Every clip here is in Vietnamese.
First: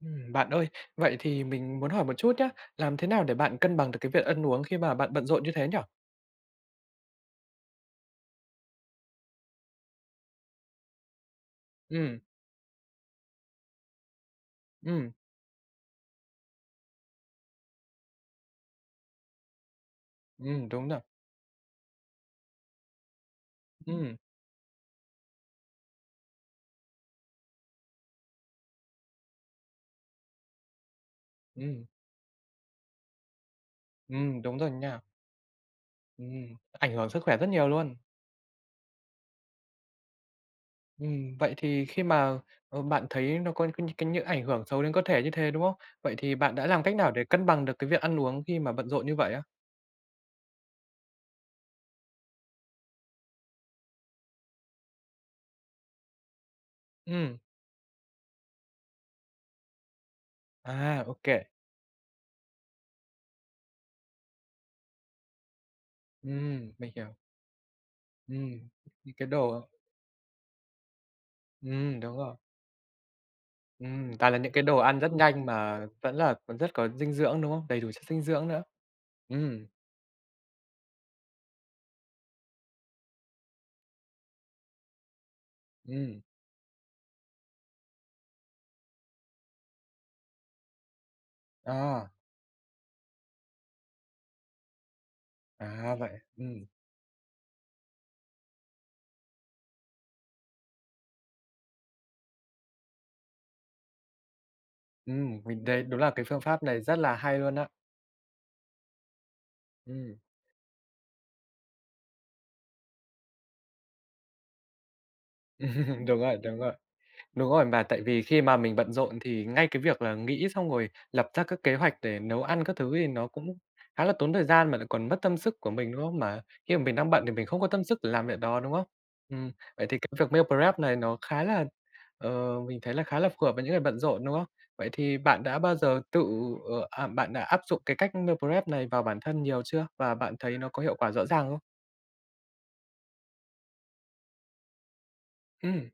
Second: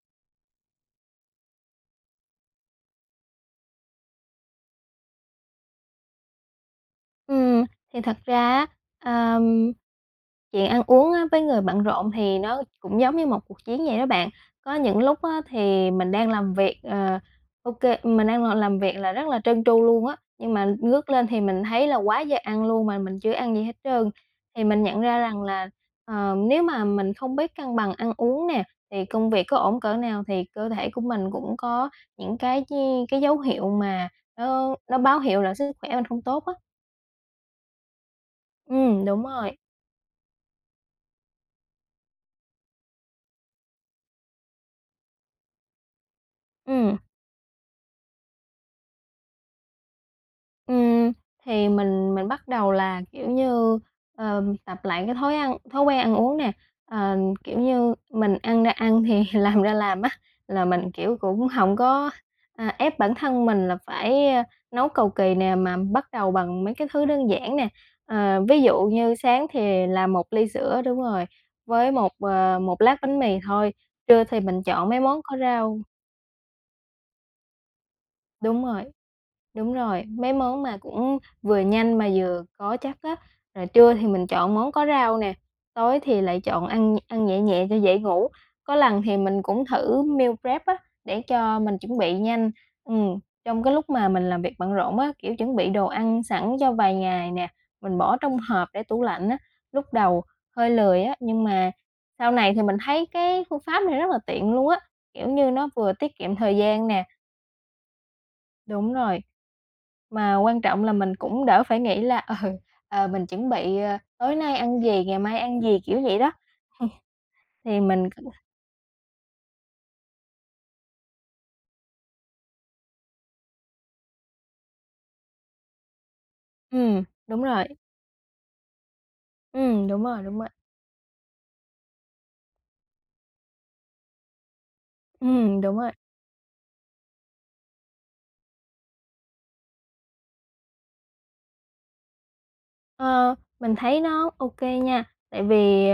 Ừm, bạn ơi, vậy thì mình muốn hỏi một chút nhá, làm thế nào để bạn cân bằng được cái việc ăn uống khi mà bạn bận rộn như thế nhỉ? Ừm, thì thật ra á, ờ, chuyện ăn uống á với người bận rộn Ừm. thì nó cũng giống như một cuộc chiến vậy đó bạn. Có những Ừm. lúc á thì mình đang làm việc, ờ, ô kê mình đang ngồi làm việc là rất là trơn tru luôn á, nhưng mà Ừm, đúng nà. ngước lên thì mình thấy là quá giờ ăn luôn mà mình chưa ăn gì hết trơn. Ừm. Thì mình nhận ra rằng là, ờ, nếu mà mình không biết cân bằng ăn uống nè, thì công việc có ổn cỡ nào thì cơ thể của mình cũng Ừm. có những cái chi cái dấu hiệu mà Ừm, đúng rồi nó nó nha. báo hiệu là sức khỏe mình không tốt Ừm, á. ảnh hưởng sức khỏe rất nhiều luôn. Ừm, đúng rồi. Ừm, vậy thì khi mà, ờ, bạn thấy nó có nh cái những ảnh hưởng xấu đến cơ thể như thế, đúng không? Vậy thì bạn đã làm cách Ừm. nào để cân bằng được cái việc ăn uống khi mà bận rộn như vậy á? Ừm, thì mình mình bắt đầu là, kiểu như, ờ, tập lại cái thói ăn thói quen ăn uống nè, ờ, Ừm. kiểu như, mình ăn ra ăn thì làm ra làm á. Là mình, À, ô kiểu, kê. cũng hổng có, à, ép bản thân mình là phải, ơ, nấu cầu kì nè mà bắt đầu bằng Ừm, mấy cái mình thứ hiểu. đơn giản nè. Ờ, ví Ừm, dụ như những cái sáng đồ thì làm một ly sữa, đúng rồi, với Ừm, một, đúng rồi. ờ, một lát bánh mì thôi, Ừm, trưa toàn là thì những mình cái đồ chọn ăn mấy rất món có nhanh rau. mà vẫn là còn rất có dinh dưỡng, đúng không? Đầy đủ chất dinh dưỡng nữa. Đúng rồi. Ừm. Đúng rồi. Mấy món mà cũng vừa nhanh mà vừa có chất á. Là trưa thì mình chọn món có rau nè, tối thì Ừm. lại chọn ăn ăn nhẹ nhẹ cho dễ ngủ. Có lần thì mình cũng thử meal prep á để cho mình chuẩn À. bị nhanh. Ừm, trong cái lúc mà mình làm việc bận rộn á, kiểu, chuẩn bị đồ À, vậy à? ăn sẵn Ừm. cho vài ngày nè, mình bỏ trong hộp để tủ lạnh á. Lúc đầu hơi lười á nhưng mà sau này thì mình thấy cái phương pháp này rất là tiện luôn á, kiểu Ừm, như, mình nó thấy vừa đúng là tiết cái kiệm phương thời pháp này gian rất nè là hay luôn á! Đúng rồi. Ừm. Mà quan trọng là mình cũng đỡ phải nghĩ là "Ờ, ờ, mình chuẩn bị, ờ, tối nay ăn gì? Ngày mai ăn gì?'', kiểu vậy Đúng đó. rồi, đúng rồi. Đúng rồi, Thì mà tại mình c vì khi mà mình bận rộn thì ngay cái việc là nghĩ xong rồi lập ra các kế hoạch để nấu ăn các thứ thì nó cũng khá là tốn thời gian mà lại còn mất tâm sức của mình, đúng không? Mà khi mà mình Ừm, đang bận thì đúng mình không có rồi. tâm sức để làm việc đó, đúng không? Ừm, vậy Ừm, thì đúng cái rồi, việc đúng meal rồi. prep này nó khá là ờ, mình thấy là khá là phù hợp với những người bận rộn, đúng không? Vậy thì bạn đã Ừm, bao đúng rồi. giờ tự ờ, à, bạn đã áp dụng cái cách meal prep này vào bản thân nhiều chưa? Và bạn thấy nó có hiệu quả rõ ràng không? Ờ, mình thấy nó OK nha tại vì, Ừm.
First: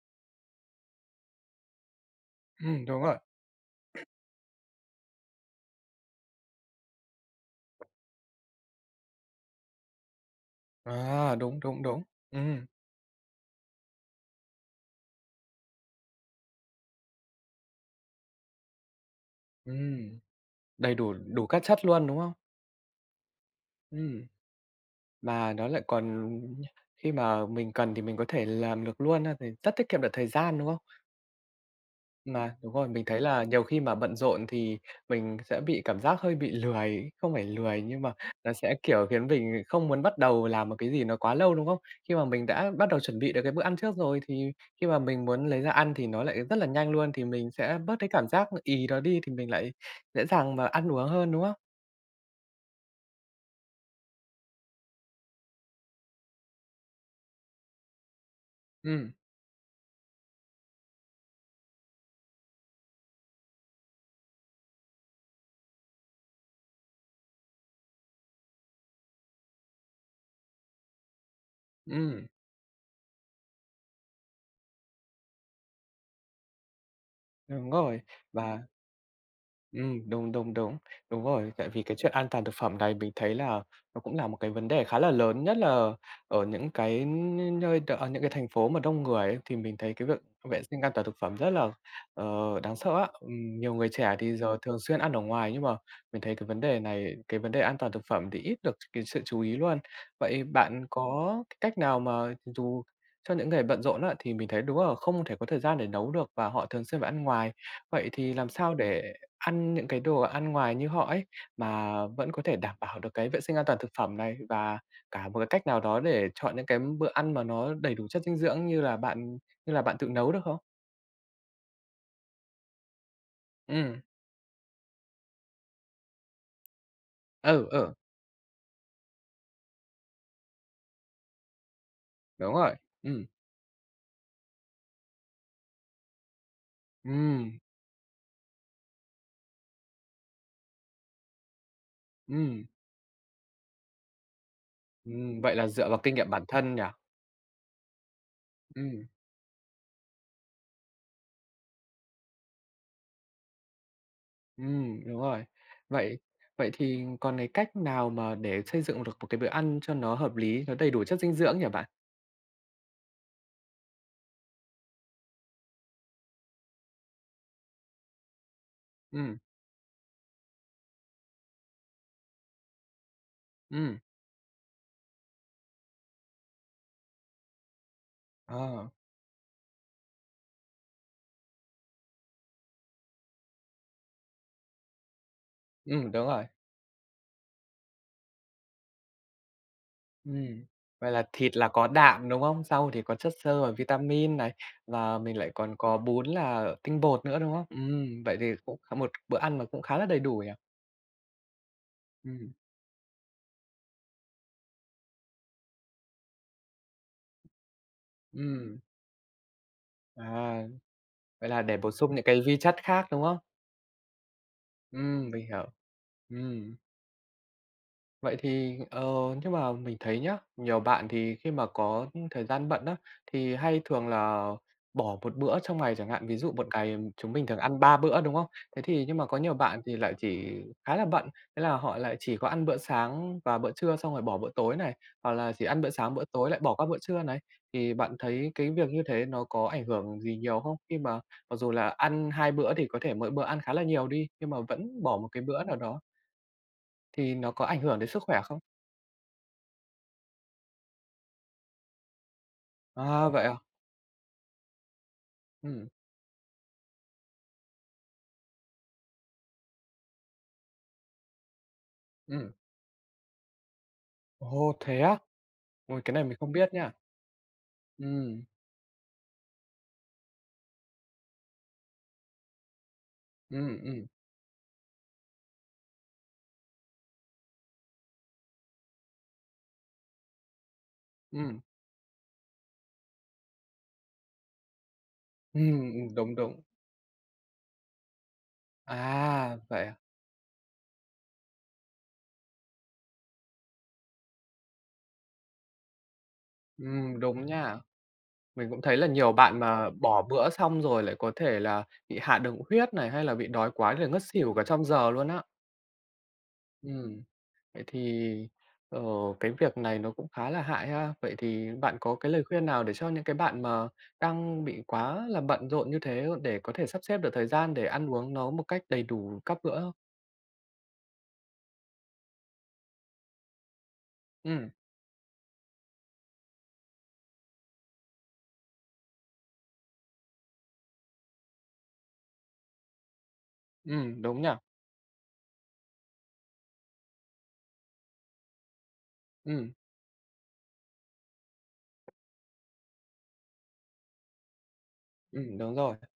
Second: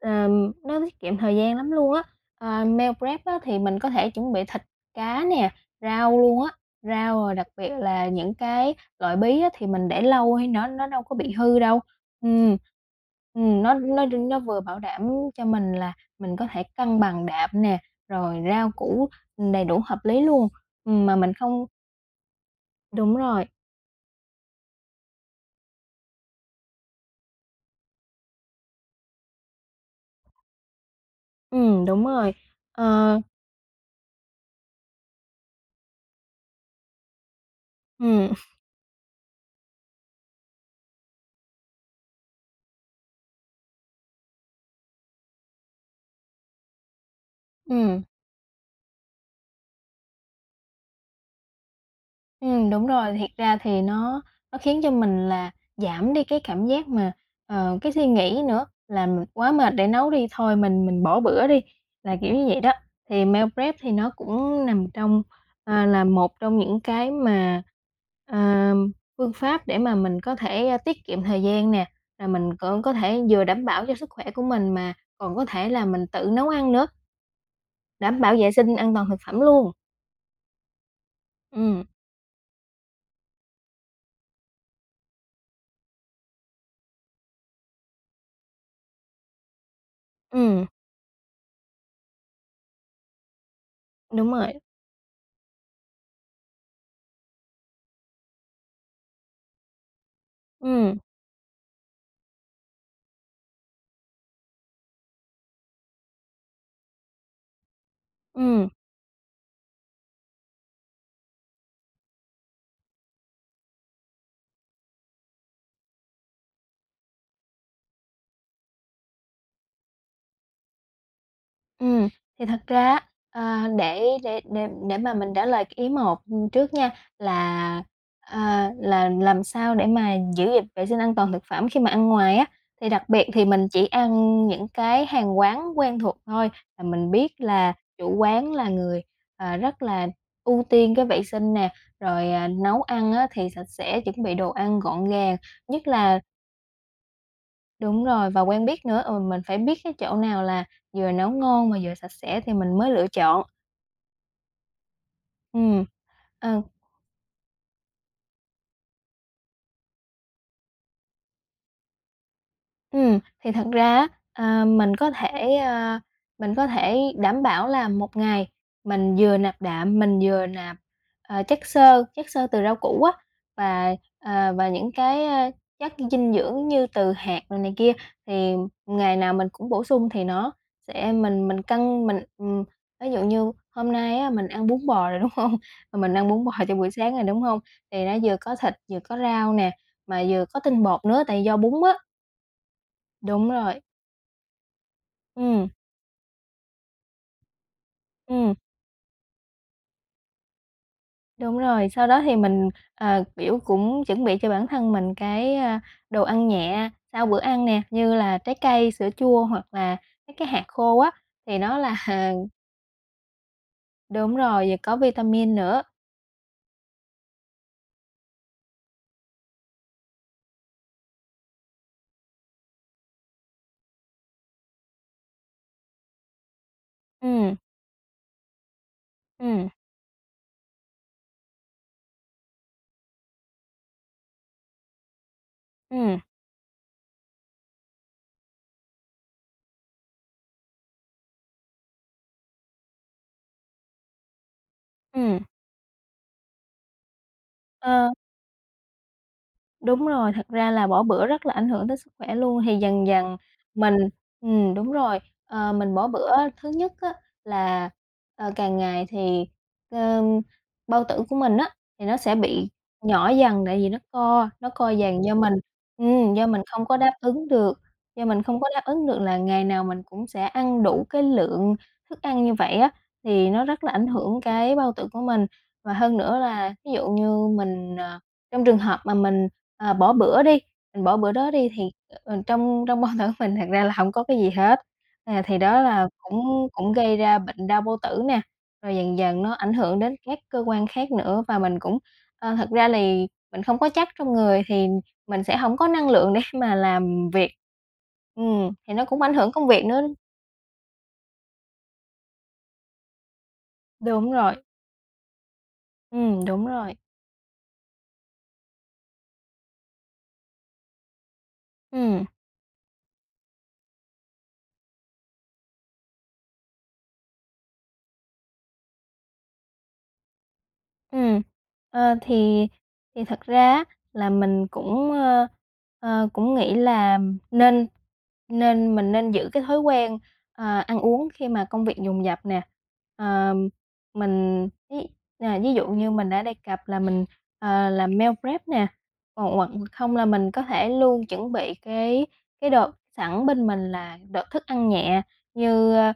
ừm, nó tiết kiệm thời gian lắm luôn á. À, Ừm, meo đúng rồi. rép á thì mình có thể chuẩn bị thịt, cá nè, rau luôn á. Rau rồi đặc biệt là những cái loại bí á thì mình để lâu hay nó nó đâu có bị Wow! hư Đúng, đâu. đúng, đúng! Ừm. Ừm. Ừm. Nó nó đưa nó vừa bảo đảm cho mình là mình có thể cân bằng đạm nè rồi rau củ, ừm, đầy đủ hợp Ừm, lý luôn, đầy ừm, đủ mà mình đủ các không chất luôn, đúng không? Đúng rồi. Ừm. Mà nó lại còn, ừm, khi mà mình cần thì mình có thể làm được luôn ha thì rất tiết kiệm được thời gian, đúng không? Ừm, đúng rồi. Mà đúng rồi, mình Ờ. thấy là nhiều khi mà bận rộn thì mình sẽ bị cảm giác hơi bị lười không phải lười nhưng mà Ừm. là sẽ, kiểu, khiến mình bị không muốn bắt đầu làm một cái gì nó quá lâu, đúng không? Khi mà mình đã bắt đầu chuẩn bị được cái bữa ăn trước rồi, thì khi mà mình muốn lấy ra ăn thì nó lại rất là nhanh luôn, thì mình sẽ bớt Ừm. cái cảm giác nó ì đó đi thì mình lại dễ dàng mà ăn uống hơn, đúng không? Ừm, đúng rồi. Thiệt ra thì nó nó khiến cho mình là giảm đi cái cảm giác mà, ờ, cái suy nghĩ nữa là Ừm. "mình quá mệt để nấu đi, thôi mình mình bỏ bữa đi" là, kiểu, như vậy đó. Thì meal prep thì nó cũng nằm trong, a, là một trong những cái mà, ờ, phương pháp để mà mình có thể, a, tiết kiệm thời gian nè, Ửm. rồi mình cũng có thể vừa đảm bảo cho sức khỏe của mình mà còn có thể là mình tự nấu ăn nữa. Đúng rồi. Đảm bảo vệ Và sinh an toàn thực phẩm luôn. Ừm, đúng, đúng, đúng! Đúng rồi. Tại vì Ừm. cái chuyện an toàn thực phẩm này mình thấy là nó cũng là một cái vấn đề khá là lớn. Nhất là ở những cái những nơi đ ở những cái thành phố mà đông người ấy, thì mình thấy cái việc vệ Ừm. sinh an toàn thực phẩm rất là, đáng sợ á. Ừm, nhiều người trẻ Đúng thì giờ rồi. thường xuyên ăn ở ngoài, nhưng mà mình thấy cái vấn đề này, cái vấn đề an toàn thực phẩm thì ít được cái sự chú ý luôn. Vậy bạn Ừm. có cách nào mà dù cho những người bận rộn á thì mình thấy đúng là không thể có thời gian để nấu được và họ thường xuyên phải ăn ngoài. Vậy thì làm Ừm. sao để ăn những cái đồ ăn ngoài như họ ấy, mà vẫn có thể đảm bảo được cái vệ sinh an toàn thực phẩm này, và cả một cái cách nào đó để chọn những cái bữa ăn mà nó đầy đủ chất dinh dưỡng như là bạn như là bạn tự nấu, được không? Ừm. Thì thật ra á, ờ, Ừm. để để để để mà mình trả lời cái ý một, ừm, trước nha, Ừ, là ừ. ờ, là làm sao để mà giữ gìn vệ sinh an toàn thực phẩm khi mà ăn ngoài á? Đúng rồi. Thì đặc biệt Ừm. thì mình chỉ ăn những cái hàng quán quen thuộc thôi, là mình biết Ừm. là chủ quán là người, à, rất là ưu tiên cái vệ sinh nè, rồi, à, Ừm. nấu ăn á, thì sạch sẽ, chuẩn bị đồ ăn gọn gàng, Ừm, vậy là nhất dựa vào kinh là nghiệm bản thân nhỉ? Đúng rồi, và quen biết nữa. Ừm. Ừ, mình phải biết cái chỗ nào là vừa nấu ngon và vừa sạch sẽ thì mình mới lựa chọn. Ừm. Đúng rồi. Ừm. Vậy À. vậy thì còn cái cách nào mà để xây dựng được một cái bữa ăn cho nó hợp lý, nó đầy đủ chất dinh dưỡng nhỉ bạn? Ừm, thì thật ra á, ờ, mình có thể mình có thể, ờ, mình có thể đảm bảo là một ngày mình vừa Ừm. nạp đạm, mình vừa nạp, ờ, chất xơ chất, xơ từ rau củ á, và, Ừm. ờ, và những cái, a, chất dinh dưỡng như từ hạt rồi này kia. Thì À. ngày nào mình cũng bổ sung thì nó sẽ mình mình cân mình ừm, ví dụ như hôm nay á, mình ăn bún bò rồi, đúng không? Ừm. Mình Đúng ăn bún rồi. bò trong buổi sáng rồi, đúng không? Thì nó vừa có thịt, vừa có rau nè, mà vừa có Ừm. tinh bột Vậy nữa, là tại do thịt là bún có á. đạm, đúng không? Rau thì còn chất Đúng xơ và rồi. vitamin này. Và mình lại Ừm. còn có bún là tinh bột nữa, đúng không? Ừm, vậy thì Ừm. cũng có một bữa ăn cũng khá là đầy đủ nhỉ. Đúng rồi. Sau đó thì Ừm. mình, à, kiểu, cũng chuẩn bị cho bản thân mình cái, a, đồ ăn nhẹ sau bữa ăn nè, như là trái Ừm. cây, sữa chua hoặc là mấy cái À. hạt khô á, Vậy thì là để nó bổ là sung những cái vi chất khác, đúng không? Đúng rồi, vừa có Ừm. Mình vitamin hiểu. nữa. Ừm. Vậy thì ờ, nhưng mà mình thấy nhá, nhiều bạn thì khi mà có thời gian bận á, thì hay thường là bỏ một bữa trong ngày chẳng hạn. Ví dụ một ngày chúng mình Ừm. thường ăn 3 bữa, đúng không? Thế thì nhưng mà có nhiều Ừm. bạn thì lại chỉ khá là bận, thế là họ lại chỉ có ăn bữa sáng và bữa trưa xong rồi bỏ bữa tối này. Hoặc là chỉ ăn bữa sáng, Ừm. bữa tối lại bỏ qua bữa trưa này. Thì bạn thấy cái việc như thế nó có ảnh hưởng gì nhiều không? Khi mà mặc dù là ăn 2 bữa thì có thể mỗi bữa ăn khá là nhiều đi, nhưng mà vẫn bỏ một Ừm. bữa nào đó thì nó có ảnh hưởng đến Ờ. sức khỏe không? Đúng rồi. Thật ra là bỏ bữa rất là ảnh hưởng đến sức khỏe luôn. Thì dần À, dần vậy à? mình ừm, đúng rồi, ờ, Ừm. mình bỏ bữa, thứ nhất á, là, ờ, càng ngày thì, ờ, bao tử của mình á, thì nó sẽ Ừm. bị nhỏ dần, tại vì nó co, nó Ô, co thế á? dần, do mình Ôi, cái này ừm mình do không mình biết không nha. có đáp ứng được do mình Ừm. không có đáp ứng được là ngày nào mình cũng sẽ ăn đủ cái lượng thức ăn như vậy á. Thì nó Ừm, rất là ảnh ừm. hưởng cái bao tử của mình và hơn nữa là ví dụ như mình, à trong trường hợp mà mình, à, bỏ bữa đi, mình bỏ bữa đó Ừm. đi, thì, ờ, trong trong bao tử mình thật ra là hông có cái gì hết. À, thì đó Ừm, là ừm. Đúng, đúng. cũng cũng gây ra bệnh đau bao tử nè, rồi dần dần nó À, ảnh vậy à? hưởng đến các cơ quan khác nữa. Và mình cũng ờ, thật ra lì mình không có chất trong người thì mình sẽ hổng có năng lượng để mà Ừm. làm Đúng việc. nha! Mình Ừm, cũng thì thấy nó là cũng nhiều ảnh hưởng bạn công việc mà nữa. bỏ bữa xong rồi lại có thể là bị hạ đường huyết này hay là bị đói quá rồi ngất Đúng xỉu rồi. cả trong giờ luôn á. Ừm, đúng rồi. Ừm. Vậy thì, ờ, cái việc này nó cũng khá là hại ha? Vậy thì bạn có Ừm. cái lời khuyên nào để cho những bạn mà đang bị quá là bận rộn như thế để có thể sắp xếp được thời gian để ăn uống nó một cách đầy đủ các bữa không? Ừm. Ờ, thì thì thật ra á, là mình Ừm. cũng, ơ, ờ, cũng nghĩ là nên nên mình nên giữ cái thói quen, à, ăn uống khi mà công việc dồn dập nè. À, Ừm, đúng nhỉ. mình ví, à, ví dụ như mình đã đề cập là mình, à, làm meal prep nè. Ồ, hoặc Ừm. không là mình có thể luôn chuẩn bị cái cái đợt sẵn bên mình là đợt thức ăn nhẹ, Ừm. Đúng như, rồi. a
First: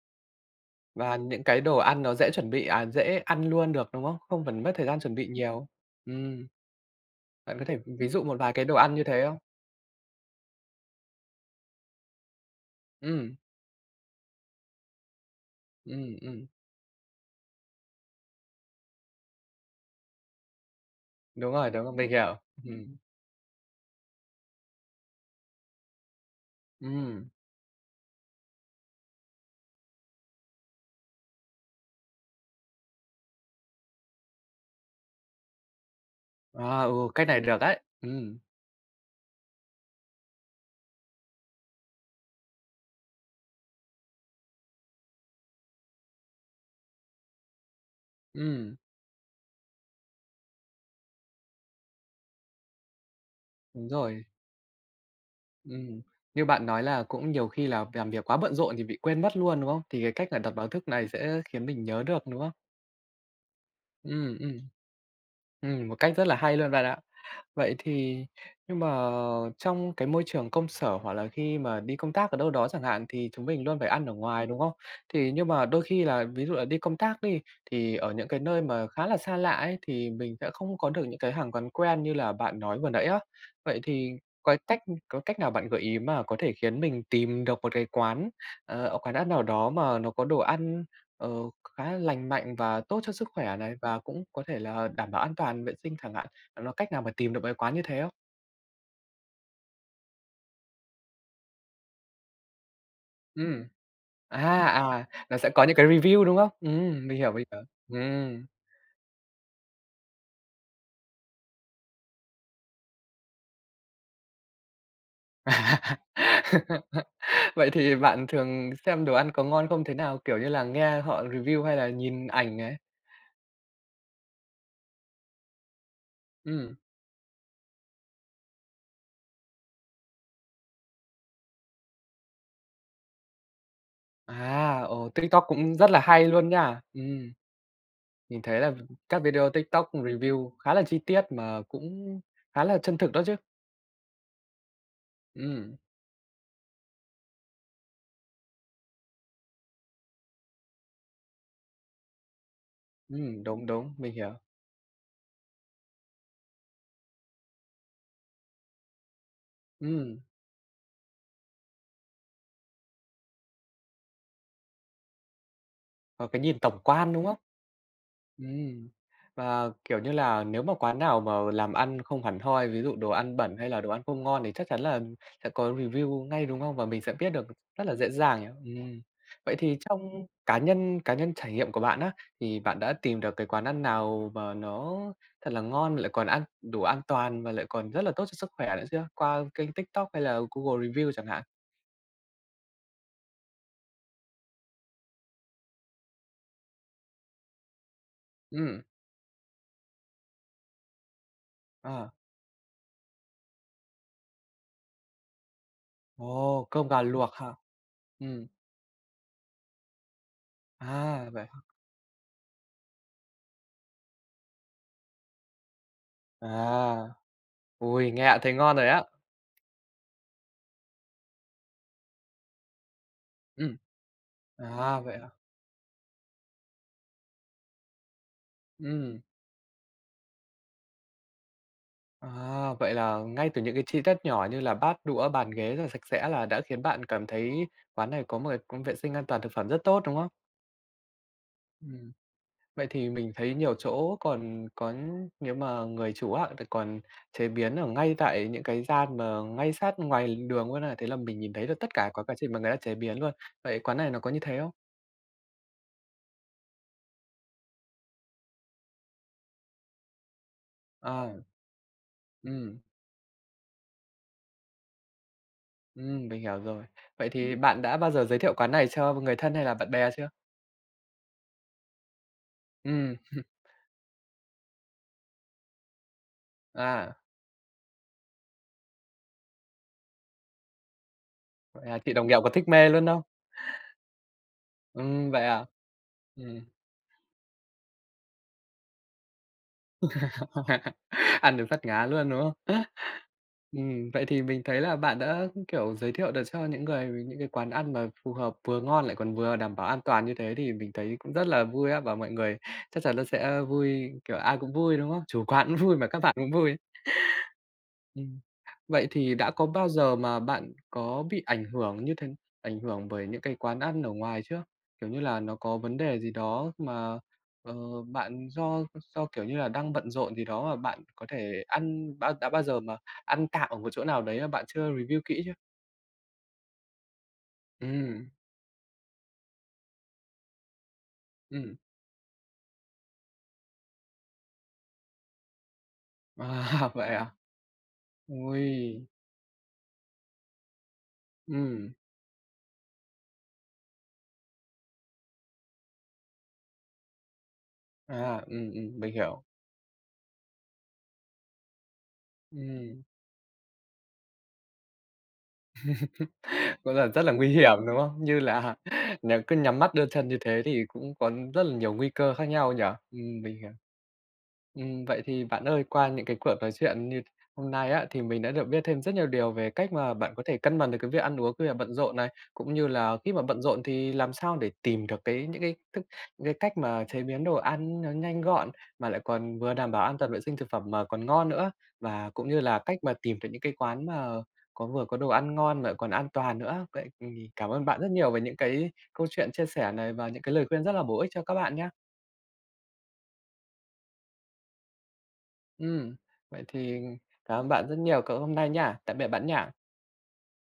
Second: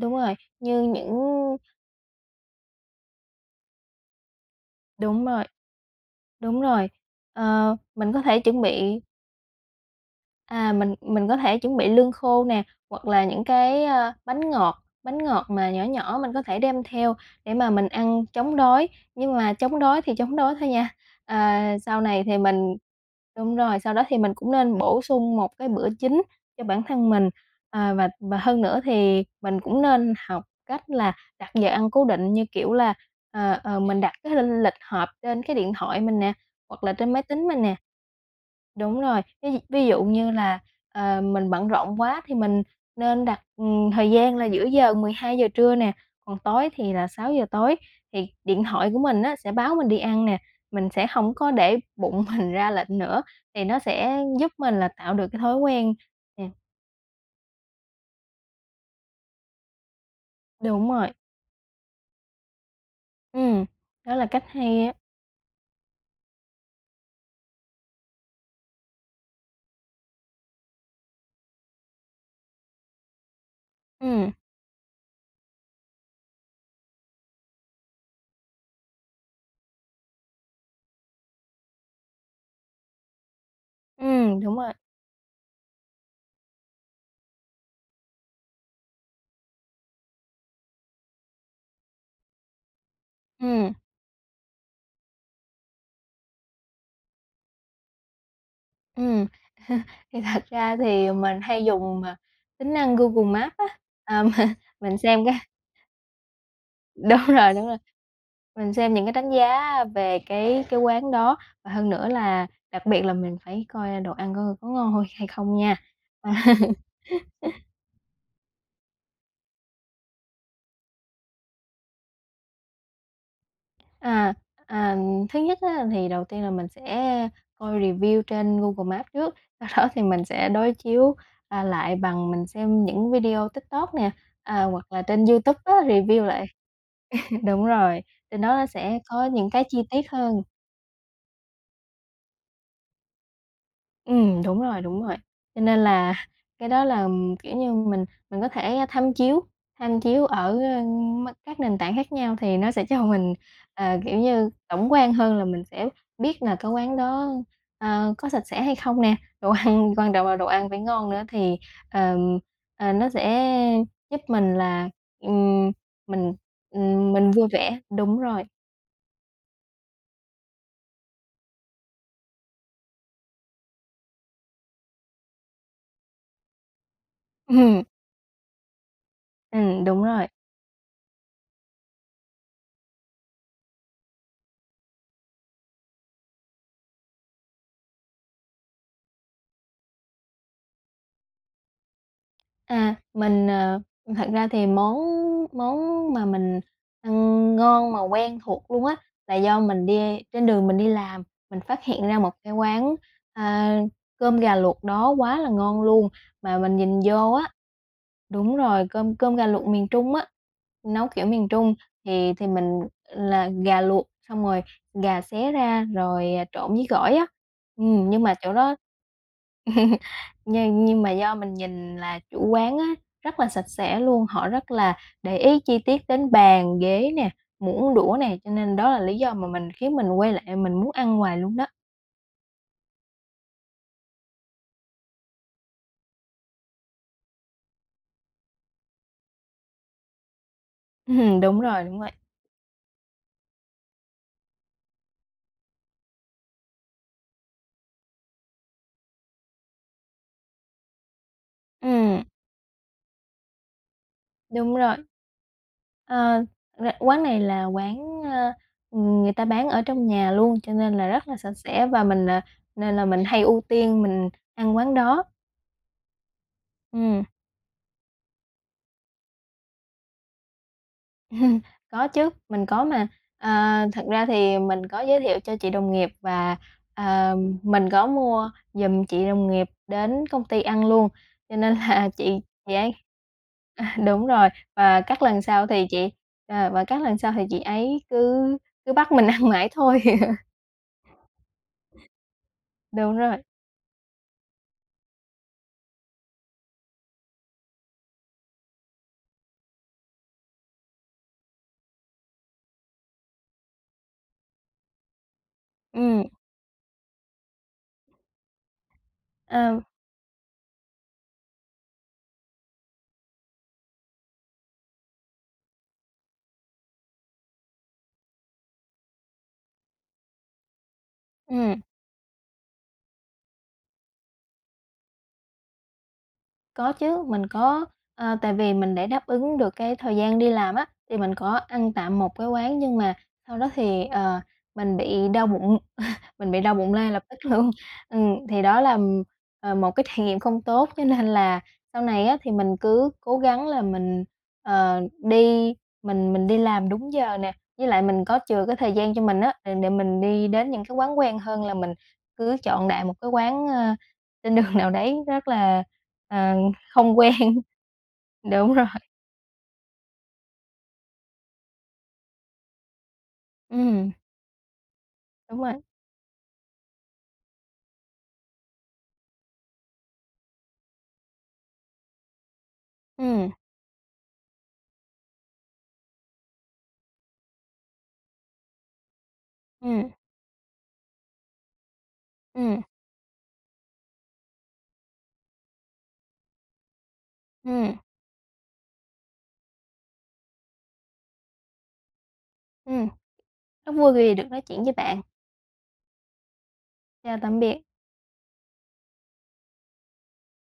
đúng rồi. Như những Và những cái đồ ăn nó dễ chuẩn bị à, dễ ăn luôn được, đúng không? Không cần mất thời gian chuẩn Đúng bị rồi, nhiều. Ừm, đúng rồi, bạn có ờ, thể ví mình có dụ một thể vài chuẩn cái đồ ăn bị như thế không? à, mình mình có thể chuẩn bị lương khô nè, hoặc là Ừm. những cái, a, bánh ngọt, bánh ngọt mà nhỏ Ừm, nhỏ mình có ừm. thể đem theo để mà mình ăn chống đói. Nhưng mà chống đói thì chống đói thôi nha, ờ, Đúng rồi, đúng. sau Mình này hiểu. thì mình Ừm. đúng rồi, sau đó thì mình cũng nên bổ sung một cái bữa chính cho bản thân Ừm. mình. À, và và hơn nữa thì mình cũng nên học cách là đặt giờ ăn cố định như kiểu là ờ ờ mình đặt cái linh lịch họp trên cái điện thoại mình nè, À, hoặc ừ. là trên máy Cách này tính mình được nè ấy. Ừm. đúng rồi, ví ví dụ như là, ờ, mình bận rộn quá thì mình nên đặt, ừm, thời gian là giữa giờ, 12:00 trưa nè, còn tối thì là 6:00 tối thì điện Ừm. thoại của mình nó sẽ báo mình đi ăn nè. Mình sẽ hổng có để bụng mình ra lệnh nữa, thì nó Đúng sẽ rồi. giúp mình là tạo được cái thói quen Ừm. Như nè. bạn nói là cũng nhiều khi là làm việc quá bận rộn thì bị quên mất luôn, đúng không? Thì cái cách là đặt báo thức Đúng rồi. này sẽ khiến mình nhớ được, đúng không? Ừm, đó là Ừm, cách ừm. hay á. Ừm, một cách rất là hay luôn bạn ạ. Vậy thì nhưng mà trong cái môi trường công sở hoặc là khi mà đi công tác ở đâu đó chẳng hạn thì chúng mình luôn phải ăn ở Ừm. ngoài, đúng không? Thì nhưng mà đôi khi là ví dụ là đi công tác đi, thì ở những cái nơi mà khá là xa lạ ấy, thì mình sẽ không có được những hàng quán quen như là bạn nói vừa nãy á, vậy thì Ừm, đúng cói rồi. cách có cách nào bạn gợi ý mà có thể khiến mình tìm được một cái quán, ờ, quán ăn nào đó mà nó có đồ ăn, ờ, khá lành mạnh và tốt cho sức khỏe Ừm. này và cũng có thể là đảm bảo an toàn vệ sinh chẳng hạn? Bạn có cách nào mà tìm được mấy quán như thế không? Ừm, thì thật ra thì mình hay dùng, ờ, tính năng Google Maps á. Ừm. À, m À, mình à, xem nó cái sẽ có những cái review, đúng không? Ừm. Mình đúng hiểu, mình rồi, hiểu. đúng rồi. Ừm. Mình xem những cái đánh giá về cái cái quán đó và hơn nữa là đặc biệt là mình phải coi, a, đồ ăn coi có ngon hôi hay À. không nha! Vậy thì bạn thường xem đồ ăn có ngon không thế nào? Kiểu như là, nghe họ review hay là nhìn ảnh này? À, à, thứ nhất á thì đầu tiên là mình Ừm. sẽ coi review trên Google Maps trước, sau đó thì mình sẽ đối chiếu, à, lại bằng mình xem những video TikTok nè, à À, hoặc là ồ. trên TikTok YouTube á cũng rất là review hay lại luôn nha! Ừm. đúng rồi, trên Mình đó thấy nó là sẽ các có video những cái chi Tiktok tiết hơn. review khá là chi tiết mà cũng khá là chân thực đó chứ. Ừm, đúng rồi, đúng rồi. Cho Ừm. nên là cái đó là, ừm, kiểu như, mình mình có thể tham chiếu tham chiếu ở, ơ, m các nền tảng khác nhau thì nó sẽ cho mình, Ừm, đúng, đúng. à, Mình kiểu hiểu. như, tổng quan hơn là mình sẽ biết là cái quán đó, a, có sạch sẽ hay không nè? Đồ ăn quan Ừm. trọng là đồ ăn phải ngon nữa thì, ờ, ờ, nó sẽ giúp mình là, ừm, Có mình, cái nhìn tổng ừm, quan, đúng mình không? vui vẻ đúng rồi. Ừm, và, kiểu như là, nếu mà quán nào mà làm ăn không hẳn hoi, ví dụ đồ ăn bẩn hay là đồ ăn không ngon thì chắc chắn là sẽ có review ngay, đúng không? Và mình sẽ biết được Ừm. rất là dễ dàng nhỉ? Ừm, vậy thì Ừm, đúng trong rồi. cá nhân cá nhân trải nghiệm của bạn á, thì bạn đã tìm được cái quán ăn nào mà nó thật là ngon lại còn an đủ an toàn và lại còn rất là tốt cho sức khỏe nữa chưa? Qua kênh Tiktok hay Google Reviews chẳng hạn? À, mình, ờ thật ra thì món món mà mình ăn ngon mà quen thuộc Ừm. luôn á, là do mình đi trên đường mình đi làm mình phát hiện Ờ. ra một cái quán, a, cơm gà luộc đó quá là ngon luôn. Mà Ồ, mình cơm nhìn gà luộc vô á hả? Ừm. đúng rồi, cơm cơm gà luộc miền Trung á, nấu kiểu À, vậy miền hả? Trung, thì thì mình là gà luộc xong rồi gà xé ra rồi, à, trộn với À, gỏi á. Ừm, ôi, nhưng nghe mà đã chỗ thấy ngon đó rồi á! nhưng nhưng mà do mình nhìn là chủ quán á rất là sạch Ừm. sẽ luôn. Họ rất là À, vậy hả? để ý chi tiết đến bàn, ghế nè, muỗng đũa nè, cho nên đó là lý Ừm. do mà mình khiến mình quay lại mình muốn ăn hoài luôn đó. À, vậy là ngay từ những cái chi tiết nhỏ như là bát đũa, bàn ghế rất là sạch sẽ là đã khiến bạn cảm thấy quán này có một cái cũng vệ sinh an toàn thực phẩm rất tốt, đúng không? Ừm, đúng rồi, đúng vậy. Ừm. Vậy thì mình thấy nhiều chỗ còn có nếu mà người chủ á, thì còn chế biến ở ngay tại những cái gian mà ngay sát ngoài đường luôn á. Thế là mình nhìn thấy được tất cả, Ừm. cả quá trình mà người ta chế biến luôn. Vậy quán này nó có như thế không? Đúng rồi. À, ra quán này là quán, a, ừm, người ta bán ở trong nhà luôn cho nên là rất À, là sạch sẽ và mình, à ừm. nên là mình hay ưu tiên mình ăn quán đó. Ừm, mình hiểu rồi. Ừm. Vậy thì bạn đã bao giờ giới thiệu quán này cho người thân hay là bạn bè chưa? Có chứ, mình có, mà, Ừm, hừm. ờ, thật ra thì mình có giới thiệu cho chị đồng nghiệp và, À. ờm, mình có mua giùm chị đồng nghiệp đến công ty ăn luôn. Cho nên Vậy à, là chị đồng nghiệp chị, có thích chị mê ấy luôn không? đúng rồi, và các Ừm, lần vậy à? sau thì chị ờ, Ừm. và các lần sau thì chị ấy cứ cứ bắt mình ăn mãi thôi. Ăn đến phát ngán luôn, đúng không? Đúng rồi. Ừm, vậy thì mình thấy là bạn đã, kiểu, giới thiệu được cho những người với những cái quán ăn mà phù hợp, vừa ngon lại còn vừa đảm bảo an toàn như thế thì mình thấy cũng rất là vui á. Và mọi người chắc chắn là sẽ vui, kiểu, ai cũng vui, đúng không? Chủ quán cũng vui mà các Ừm. bạn cũng vui. Ừm, vậy thì đã có Ờm. bao giờ mà bạn có bị ảnh hưởng như th ảnh hưởng bởi những cái quán ăn ở ngoài chưa? Kiểu như là, nó có vấn đề gì đó mà, ờ, bạn do do, kiểu như là, đang bận rộn gì đó mà bạn có thể Ừm. ăn bã đã bao giờ mà ăn tạm ở một chỗ nào đấy mà bạn chưa review kĩ chưa? Có chứ, mình có, Ừm. ờ, tại vì mình để đáp ứng được cái thời gian đi làm á, thì mình có Ừm. ăn tạm một cái quán, nhưng mà sau đó thì, ờ, mình bị đau bụng mình bị đau Wow! bụng lay Vậy lập à. tức luôn. Ừm, thì đó là, Ôi. ừm, ờ, một cái trải nghiệm không tốt cho nên là Ừm. sau này á, thì mình cứ cố gắng là mình, ờ, đi mình mình đi làm đúng giờ nè, với lại mình có À, chừa ừm, cái thời ừm, mình gian cho mình hiểu. á, để để mình đi đến những cái quán quen hơn là mình cứ chọn Ừm. đại một cái quán, ơ, trên đường nào đấy rất là, à, Cũng là hông rất là quen. nguy hiểm, đúng không? Như Đúng là rồi. nếu cứ nhắm mắt đưa chân như thế thì cũng có rất là nhiều nguy cơ khác nhau nhỉ. Ừm, mình hiểu. Ừm. Ừm, vậy thì Đúng bạn rồi. ơi, qua những cái cuộc nói chuyện như hôm nay á, thì mình đã được biết thêm rất nhiều điều về cách mà bạn có thể cân bằng được cái việc ăn uống khi bạn bận rộn này. Cũng như là khi mà Ừm. bận rộn thì làm sao để tìm được cái những cái c những cái cách mà chế biến đồ ăn nó nhanh gọn, mà lại còn vừa đảm bảo Ừm. an toàn vệ sinh thực phẩm mà còn ngon nữa. Và cũng như là Ừm. cách mà tìm được những cái quán mà có vừa có đồ ăn ngon mà lại còn an toàn nữa, vậy thì cảm ơn Ừm. bạn rất nhiều về những cái câu chuyện chia sẻ này, và những lời khuyên rất là bổ ích cho các bạn nha. Ừm. Rất vui vì được nói chuyện với bạn. Ừm. Vậy thì Chào tạm cảm ơn biệt. bạn rất nhiều c hôm nay nha, tạm biệt bạn nha.